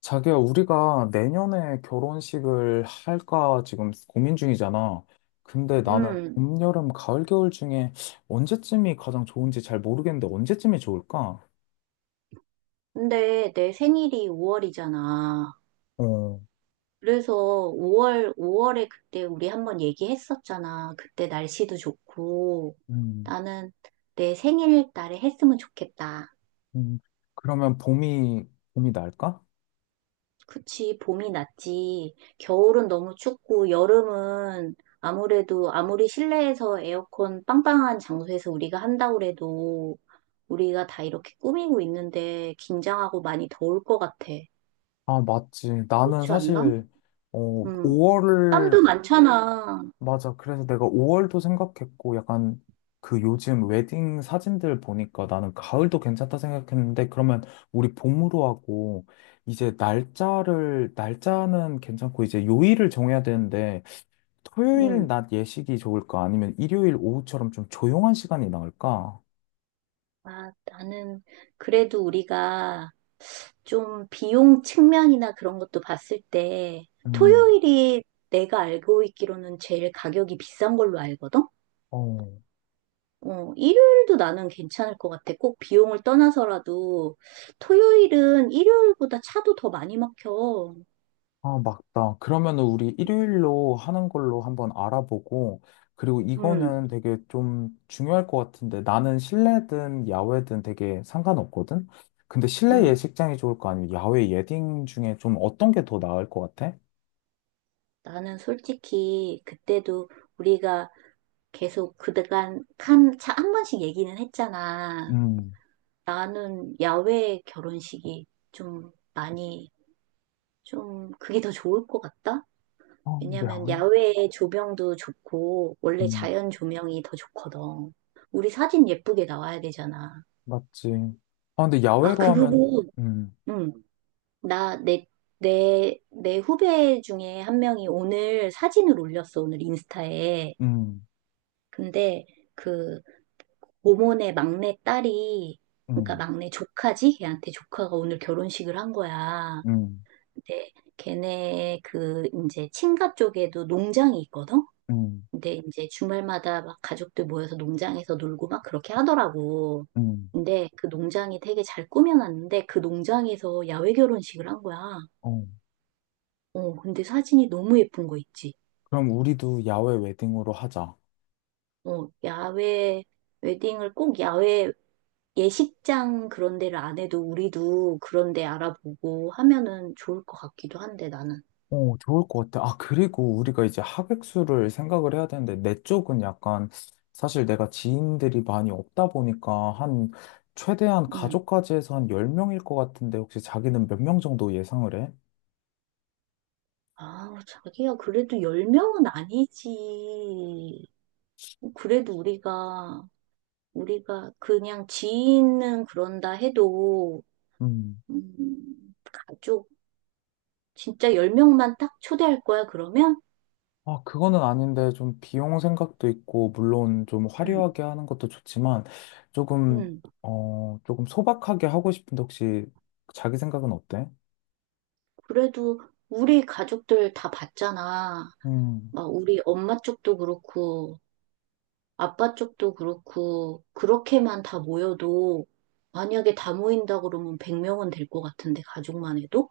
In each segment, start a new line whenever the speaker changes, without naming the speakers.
자기야, 우리가 내년에 결혼식을 할까 지금 고민 중이잖아. 근데 나는
음,
봄, 여름, 가을, 겨울 중에 언제쯤이 가장 좋은지 잘 모르겠는데 언제쯤이 좋을까?
근데 내 생일이 5월이잖아.
어,
그래서 5월, 오월에 그때 우리 한번 얘기했었잖아. 그때 날씨도 좋고.
음,
나는 내 생일 날에 했으면 좋겠다.
음. 그러면 봄이 날까?
그치, 봄이 낫지. 겨울은 너무 춥고, 여름은 아무래도 아무리 실내에서 에어컨 빵빵한 장소에서 우리가 한다고 해도 우리가 다 이렇게 꾸미고 있는데 긴장하고 많이 더울 것 같아.
아, 맞지. 나는
그렇지 않나?
사실, 어,
음.
5월
땀도 많잖아.
맞아. 그래서 내가 5월도 생각했고, 약간 그 요즘 웨딩 사진들 보니까 나는 가을도 괜찮다 생각했는데, 그러면 우리 봄으로 하고, 이제 날짜는 괜찮고, 이제 요일을 정해야 되는데, 토요일
음.
낮 예식이 좋을까? 아니면 일요일 오후처럼 좀 조용한 시간이 나을까?
아, 나는 그래도 우리가 좀 비용 측면이나 그런 것도 봤을 때
음,
토요일이 내가 알고 있기로는 제일 가격이 비싼 걸로 알거든?
어.
일요일도 나는 괜찮을 것 같아. 꼭 비용을 떠나서라도 토요일은 일요일보다 차도 더 많이 막혀.
아, 맞다. 그러면은 우리 일요일로 하는 걸로 한번 알아보고, 그리고
음,
이거는 되게 좀 중요할 것 같은데, 나는 실내든 야외든 되게 상관없거든? 근데 실내
음.
예식장이 좋을 거 아니면 야외 예딩 중에 좀 어떤 게 더 나을 것 같아?
나는 솔직히 그때도 우리가 계속 그간 한 차 한 번씩 얘기는 했잖아.
음,
나는 야외 결혼식이 좀 많이, 좀 그게 더 좋을 것 같다?
어,
왜냐면
야외?
야외 조명도 좋고, 원래
음,
자연 조명이 더 좋거든. 우리 사진 예쁘게 나와야 되잖아.
맞지. 아, 근데
아,
야외로 하면,
그리고,
음,
응, 나, 내, 내 후배 중에 한 명이 오늘 사진을 올렸어, 오늘 인스타에.
음,
근데 그, 모모네 막내 딸이, 그러니까
음,
막내 조카지? 걔한테 조카가 오늘 결혼식을 한 거야.
음,
근데 걔네 그 이제 친가 쪽에도 농장이 있거든?
음,
근데 이제 주말마다 막 가족들 모여서 농장에서 놀고 막 그렇게 하더라고.
음,
근데 그 농장이 되게 잘 꾸며놨는데 그 농장에서 야외 결혼식을 한 거야.
어.
어, 근데 사진이 너무 예쁜 거 있지.
그럼 우리도 야외 웨딩으로 하자.
어, 야외 웨딩을 꼭 야외 예식장 그런 데를 안 해도 우리도 그런 데 알아보고 하면은 좋을 것 같기도 한데 나는.
어, 좋을 것 같아. 아, 그리고 우리가 이제 하객수를 생각을 해야 되는데, 내 쪽은 약간, 사실 내가 지인들이 많이 없다 보니까, 한, 최대한
음.
가족까지 해서 한 10명일 것 같은데, 혹시 자기는 몇 명 정도 예상을 해?
아, 자기야, 그래도 10명은 아니지. 그래도 우리가 그냥 지인은 그런다 해도,
음.
가족, 진짜 10명만 딱 초대할 거야, 그러면?
아, 그거는 아닌데, 좀 비용 생각도 있고, 물론 좀
응.
화려하게 하는 것도 좋지만, 조금,
응.
어, 조금 소박하게 하고 싶은데, 혹시 자기 생각은 어때?
그래도 우리 가족들 다 봤잖아.
음.
막 우리 엄마 쪽도 그렇고, 아빠 쪽도 그렇고, 그렇게만 다 모여도, 만약에 다 모인다 그러면 100명은 될 것 같은데, 가족만 해도?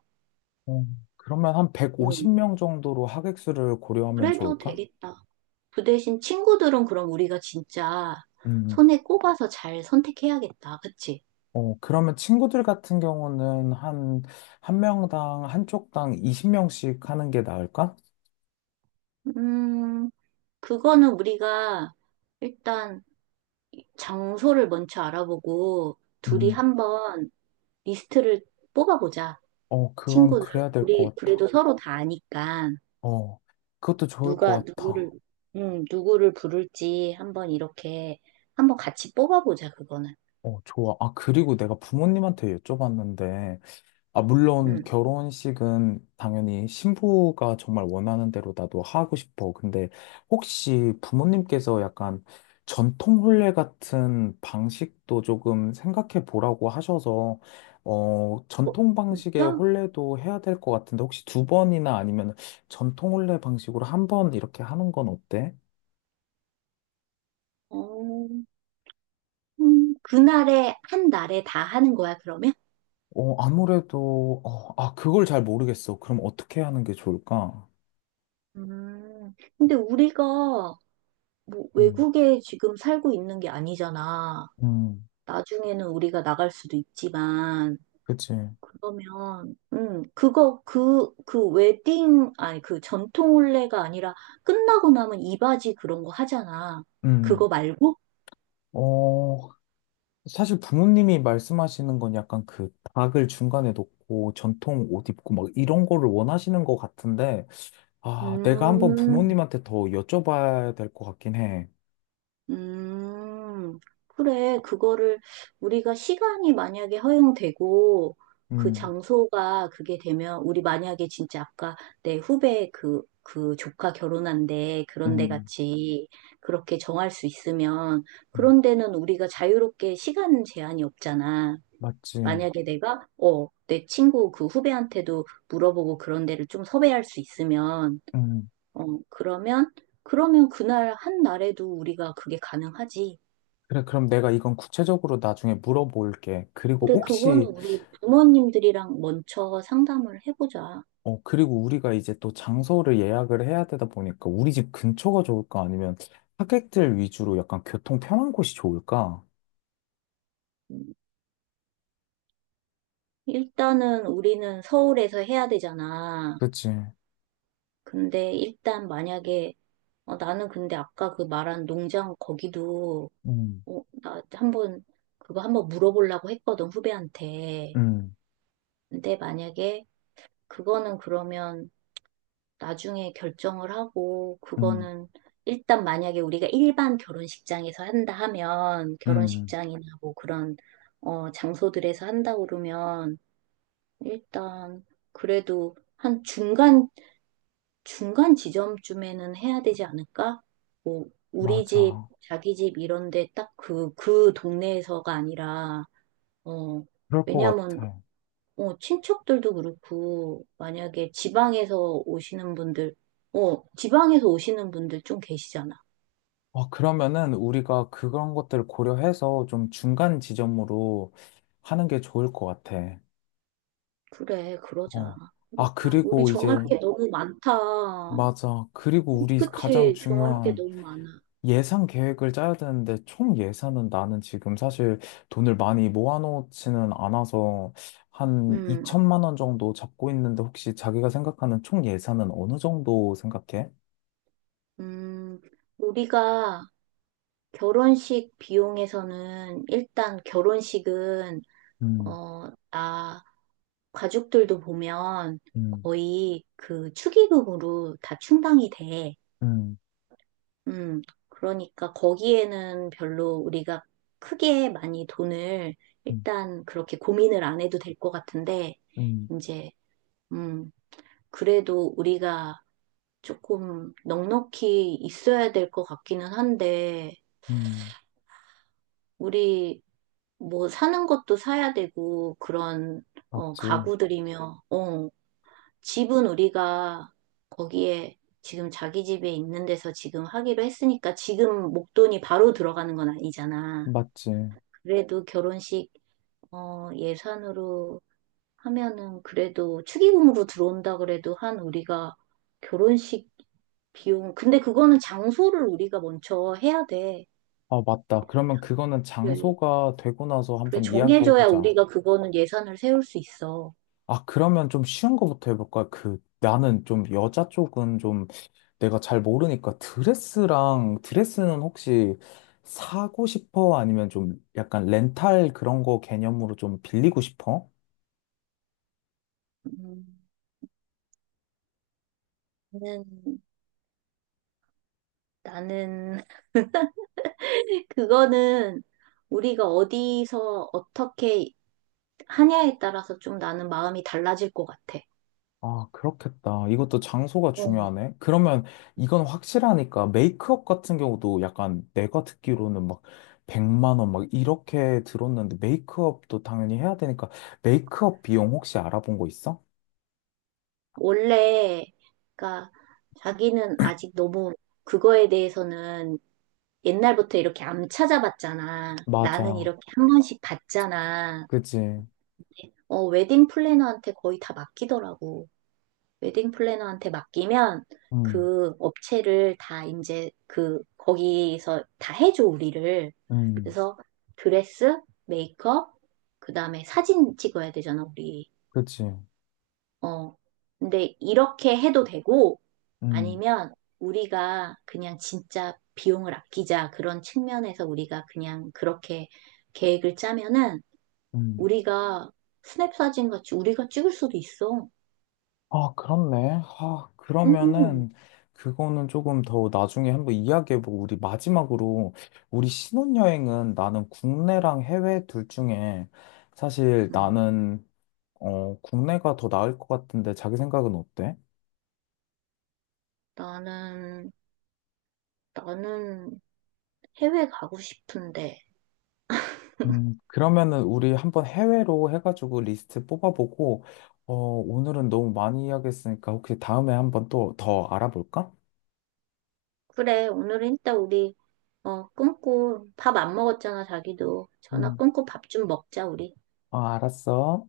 어, 그러면 한
응.
150명 정도로 하객수를 고려하면
그래도
좋을까?
되겠다. 그 대신 친구들은 그럼 우리가 진짜
음,
손에 꼽아서 잘 선택해야겠다. 그치?
어, 그러면 친구들 같은 경우는 한, 한 명당, 한쪽당 20명씩 하는 게 나을까?
음, 그거는 우리가 일단 장소를 먼저 알아보고 둘이
음,
한번 리스트를 뽑아보자.
어, 그건
친구들.
그래야 될
우리
것 같아.
그래도 서로 다 아니까
어, 그것도 좋을 것
누가 누구를,
같아.
누구를 부를지 한번 이렇게 한번 같이 뽑아보자. 그거는.
어, 좋아. 아, 그리고 내가 부모님한테 여쭤봤는데, 아, 물론
음.
결혼식은 당연히 신부가 정말 원하는 대로 나도 하고 싶어. 근데 혹시 부모님께서 약간 전통 혼례 같은 방식도 조금 생각해 보라고 하셔서, 어,
어,
전통 방식의
진짜?
혼례도 해야 될 것 같은데 혹시 두 번이나 아니면 전통 혼례 방식으로 한 번 이렇게 하는 건 어때?
어. 그날에, 한 날에 다 하는 거야, 그러면?
어, 아무래도, 어, 아, 그걸 잘 모르겠어. 그럼 어떻게 하는 게 좋을까?
음, 근데 우리가 뭐
음,
외국에 지금 살고 있는 게 아니잖아.
음,
나중에는 우리가 나갈 수도 있지만,
그치.
그러면, 그거, 그, 그 웨딩, 아니, 그 전통 혼례가 아니라 끝나고 나면 이바지 그런 거 하잖아.
음.
그거 말고?
어, 사실 부모님이 말씀하시는 건 약간 그 닭을 중간에 놓고 전통 옷 입고 막 이런 거를 원하시는 것 같은데, 아, 내가 한번
음,
부모님한테 더 여쭤봐야 될 것 같긴 해.
음, 그래. 그거를 우리가 시간이 만약에 허용되고 그
음,
장소가 그게 되면 우리 만약에 진짜 아까 내 후배 그 조카 결혼한데 그런 데
음,
같이 그렇게 정할 수 있으면
음,
그런 데는 우리가 자유롭게 시간 제한이 없잖아.
맞지.
만약에 내가, 내 친구 그 후배한테도 물어보고 그런 데를 좀 섭외할 수 있으면,
음.
어, 그러면, 그러면, 그날 한 날에도 우리가 그게 가능하지.
그래, 그럼 내가 이건 구체적으로 나중에 물어볼게. 그리고
근데 그건
혹시,
우리 부모님들이랑 먼저 상담을 해보자.
어, 그리고 우리가 이제 또 장소를 예약을 해야 되다 보니까 우리 집 근처가 좋을까? 아니면 하객들 위주로 약간 교통 편한 곳이 좋을까?
일단은 우리는 서울에서 해야 되잖아.
그치.
근데 일단 만약에 나는 근데 아까 그 말한 농장 거기도
음,
나 한번 그거 한번 물어보려고 했거든 후배한테.
음.
근데 만약에 그거는 그러면 나중에 결정을 하고,
음.
그거는 일단 만약에 우리가 일반 결혼식장에서 한다 하면,
음,
결혼식장이나 뭐 그런, 장소들에서 한다 그러면, 일단 그래도 한 중간 지점쯤에는 해야 되지 않을까? 뭐, 우리 집,
맞아.
자기 집 이런데 딱 그 동네에서가 아니라, 어,
그럴 것
왜냐면
같아.
친척들도 그렇고, 만약에 지방에서 오시는 분들, 지방에서 오시는 분들 좀 계시잖아.
아, 그러면은 우리가 그런 것들을 고려해서 좀 중간 지점으로 하는 게 좋을 것 같아.
그래, 그러자.
어. 아,
일단 우리
그리고 이제,
정할 게 그래, 너무 많다.
맞아. 그리고 우리
그
가장
치 정할 게
중요한
너무 많아.
예산 계획을 짜야 되는데 총 예산은 나는 지금 사실 돈을 많이 모아놓지는 않아서 한
음,
2천만 원 정도 잡고 있는데 혹시 자기가 생각하는 총 예산은 어느 정도 생각해?
음, 우리가 결혼식 비용에서는 일단 결혼식은,
음,
나 가족들도 보면
음,
거의 그 축의금으로 다 충당이 돼.
음,
음, 그러니까 거기에는 별로 우리가 크게 많이 돈을
음,
일단 그렇게 고민을 안 해도 될 것 같은데,
음.
이제, 음, 그래도 우리가 조금 넉넉히 있어야 될 것 같기는 한데,
음,
우리 뭐 사는 것도 사야 되고, 그런,
맞지.
가구들이며, 집은 우리가 거기에 지금 자기 집에 있는 데서 지금 하기로 했으니까 지금 목돈이 바로 들어가는 건 아니잖아.
맞지.
그래도 결혼식 예산으로 하면은 그래도 축의금으로 들어온다 그래도 한 우리가 결혼식 비용 근데 그거는 장소를 우리가 먼저 해야 돼.
아, 맞다. 그러면 그거는
그래,
장소가 되고 나서
그래
한번
정해줘야
이야기해보자.
우리가 그거는 예산을 세울 수 있어.
아, 그러면 좀 쉬운 거부터 해볼까? 그, 나는 좀 여자 쪽은 좀 내가 잘 모르니까 드레스는 혹시 사고 싶어? 아니면 좀 약간 렌탈 그런 거 개념으로 좀 빌리고 싶어?
음, 나는 나는 그거는 우리가 어디서 어떻게 하냐에 따라서 좀 나는 마음이 달라질 것 같아.
아, 그렇겠다. 이것도 장소가
어,
중요하네. 그러면 이건 확실하니까 메이크업 같은 경우도 약간 내가 듣기로는 막 100만 원 막 이렇게 들었는데 메이크업도 당연히 해야 되니까 메이크업 비용 혹시 알아본 거 있어?
원래, 그러니까 자기는 아직 너무 그거에 대해서는 옛날부터 이렇게 안 찾아봤잖아. 나는
맞아.
이렇게 한 번씩 봤잖아.
그치.
웨딩 플래너한테 거의 다 맡기더라고. 웨딩 플래너한테 맡기면
음,
그 업체를 다 이제 거기서 다 해줘, 우리를.
음,
그래서 드레스, 메이크업, 그 다음에 사진 찍어야 되잖아, 우리.
그치.
어. 근데 이렇게 해도 되고
음,
아니면 우리가 그냥 진짜 비용을 아끼자 그런 측면에서 우리가 그냥 그렇게 계획을 짜면은
음.
우리가 스냅 사진 같이 우리가 찍을 수도 있어.
아, 그렇네. 아,
음,
그러면은 그거는 조금 더 나중에 한번 이야기해보고 우리 마지막으로 우리 신혼여행은 나는 국내랑 해외 둘 중에 사실
음.
나는 어, 국내가 더 나을 것 같은데 자기 생각은 어때?
나는 나는 해외 가고 싶은데.
그러면은 우리 한번 해외로 해가지고 리스트 뽑아보고 어, 오늘은 너무 많이 이야기했으니까 혹시 다음에 한번 또 더 알아볼까?
그래, 오늘은 이따 우리 끊고 밥 안 먹었잖아, 자기도. 전화
음,
끊고 밥 좀 먹자, 우리.
아, 알았어.